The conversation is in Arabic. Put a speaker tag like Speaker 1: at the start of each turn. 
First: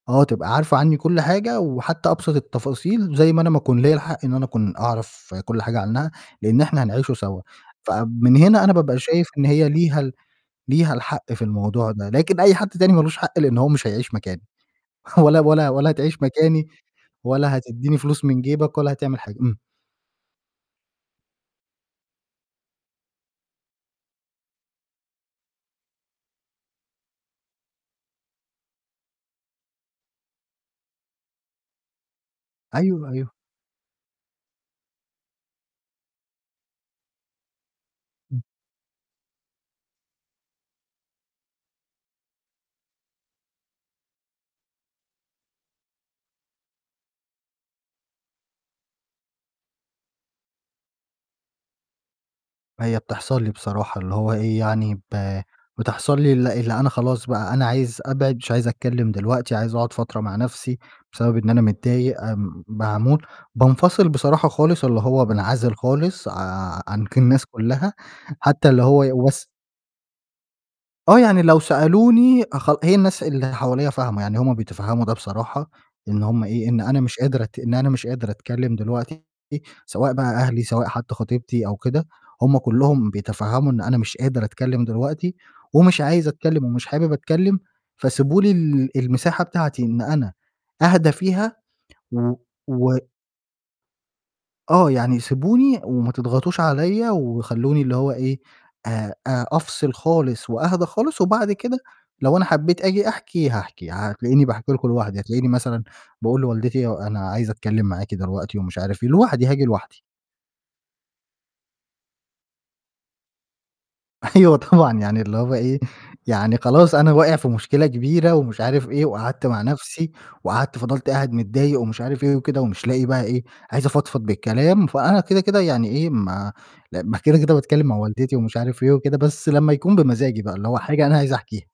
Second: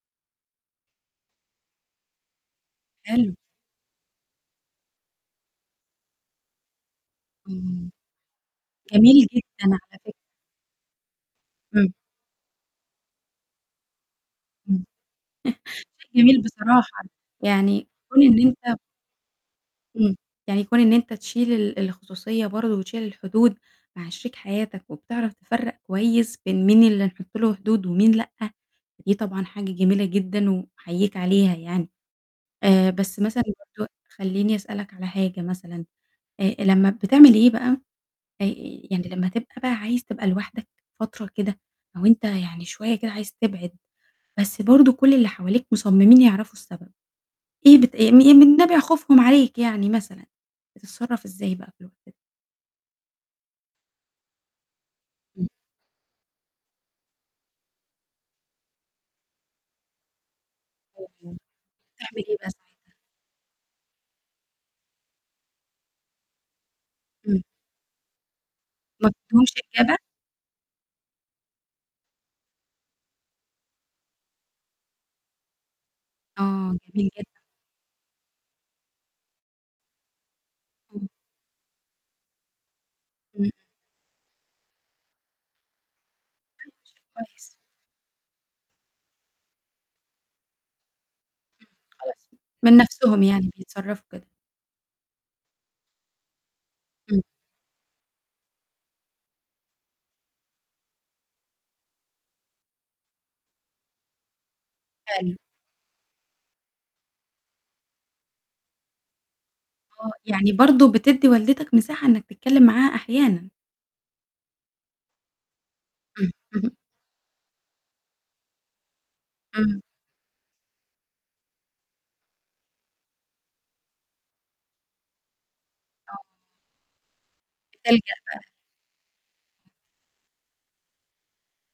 Speaker 1: آه، تبقى عارفة عني كل حاجة وحتى أبسط التفاصيل،
Speaker 2: حلو.
Speaker 1: زي ما أنا ما أكون ليّا الحق إن أنا أكون أعرف كل حاجة عنّها، لإن إحنا هنعيش سوا،
Speaker 2: امم،
Speaker 1: فمن هنا أنا بابقى
Speaker 2: جميل
Speaker 1: شايف
Speaker 2: جدًا
Speaker 1: إن هي
Speaker 2: على
Speaker 1: ليها
Speaker 2: فكرة.
Speaker 1: ال ليها الحق في الموضوع
Speaker 2: إمم.
Speaker 1: ده، لكن أي حد تاني ما لوش حق لإن هو مش هيعيش مكاني،
Speaker 2: إمم،
Speaker 1: ولا ولا ولا
Speaker 2: شيء
Speaker 1: هتعيش
Speaker 2: جميل
Speaker 1: مكاني
Speaker 2: بصراحة
Speaker 1: ولا
Speaker 2: يعني
Speaker 1: هتديني
Speaker 2: كون
Speaker 1: فلوس من
Speaker 2: إن
Speaker 1: جيبك
Speaker 2: أنت
Speaker 1: ولا هتعمل حاجة، إمم.
Speaker 2: إمم، يعني كون إن أنت تشيل ال الخصوصية برضه وتشيل الحدود مع شريك حياتك، وبتعرف تفرّق كويس بين مين اللي نحطّ له حدود ومين لأ، دي طبعًا حاجة جميلة جدًا وباحييك عليها يعني، آآ
Speaker 1: أيوه،
Speaker 2: بس
Speaker 1: أيوه.
Speaker 2: مثلًا برضه خلّيني أسألك على حاجة مثلًا، آآ لمّا بتعمل إيه بقى
Speaker 1: امم.
Speaker 2: آآ، يعني لمّا تبقى بقى عايز تبقى لوحدك فترة كده، أو أنت يعني شوية كده عايز تبعد، بس برضه كل اللي حواليك مصممين يعرفوا السبب، إيه بت إيه م من نابع خوفهم عليك يعني مثلًا، بتتصرف إزاي بقى في الوقت ده؟
Speaker 1: هي بتحصل لي بصراحة اللي هو إيه يعني ب
Speaker 2: امم.
Speaker 1: بتحصل لي ال اللي أنا خلاص بقى أنا عايز أبعِد مش عايز أتكلِّم دلوقتي، عايز أقعد فترة مع نَفسي، بسبب
Speaker 2: [unintelligible]
Speaker 1: إن أنا متضايق
Speaker 2: بتعمل إيه بقي
Speaker 1: آآ
Speaker 2: ساعتها.
Speaker 1: معمول، بانفصل بصراحة خالص اللي هو بانعزل خالص ع عن ك
Speaker 2: امم.
Speaker 1: الناس كلّها، حتى اللي هو
Speaker 2: ما
Speaker 1: وس
Speaker 2: بتديهمش إجابة؟
Speaker 1: آه، يعني لو سألوني أخل هي الناس اللي حواليّا فاهمة، يعني هم بيتفهّموا ده بصراحة، إن هم إيه
Speaker 2: آه،
Speaker 1: إن أنا
Speaker 2: جميل
Speaker 1: مش
Speaker 2: جدًا.
Speaker 1: قادرة أت إن أنا مش قادر أتكلِّم دلوقتي، سواء بقى أهلي سواء
Speaker 2: امم.
Speaker 1: حتّي خطيبتي أو كده، هم كلّهم
Speaker 2: امم.
Speaker 1: بيتفهّموا إن أنا مش قادر أتكلِّم دلوقتي، ومش عايز
Speaker 2: [unintelligible]
Speaker 1: أتكلِّم
Speaker 2: شئ
Speaker 1: ومش حابب
Speaker 2: كويس.
Speaker 1: أتكلِّم، فسيبوا لي ال المساحة بتاعتي إن أنا أهدى فيها
Speaker 2: امم، خلاص
Speaker 1: و
Speaker 2: من
Speaker 1: و
Speaker 2: نَفسهم يعني بيتصرفوا كده.
Speaker 1: آه، يعني سيبوني وما تضغطوش عليّا،
Speaker 2: امم.
Speaker 1: وخلّوني اللي هو إيه آآ آآ أفصِل خالص وأهدي خالص، وبعد كده لو أنا حبيت آجي أحكي هاحكي، هتلاقيني باحكي لكم لوحدي،
Speaker 2: فعلًا.
Speaker 1: هتلاقيني مثلًا باقول لوالدتي أنا عايز أتكلِّم معاكِ دلوقتي ومش عارف إيه، لوحدي هاجي لوحدي.
Speaker 2: آه، يعني برضه بتدي والدتك مساحة إنك تتكلِّم معاها أحيانًا.
Speaker 1: أيوه طبعًا، يعني اللي هو إيه
Speaker 2: امم،
Speaker 1: يعني
Speaker 2: اهم.
Speaker 1: خلاص أنا واقع في مشكلة كبيرة، ومش عارف إيه وقعدت مع
Speaker 2: امم.
Speaker 1: نَفسي، وقعدت فضلت قاعد متضايق ومش عارف إيه وكده، ومش لاقي بقى إيه عايز أفضفض بالكلام، فأنا كده، كده يعني إيه
Speaker 2: آه.
Speaker 1: ما ل ما كده، كده باتكلِّم مع
Speaker 2: بتلجأ
Speaker 1: والدتي
Speaker 2: بقي
Speaker 1: ومش عارف إيه وكده، بس لمّا يكون بمزاجي بقى اللي هو حاجة أنا عايز احكيها.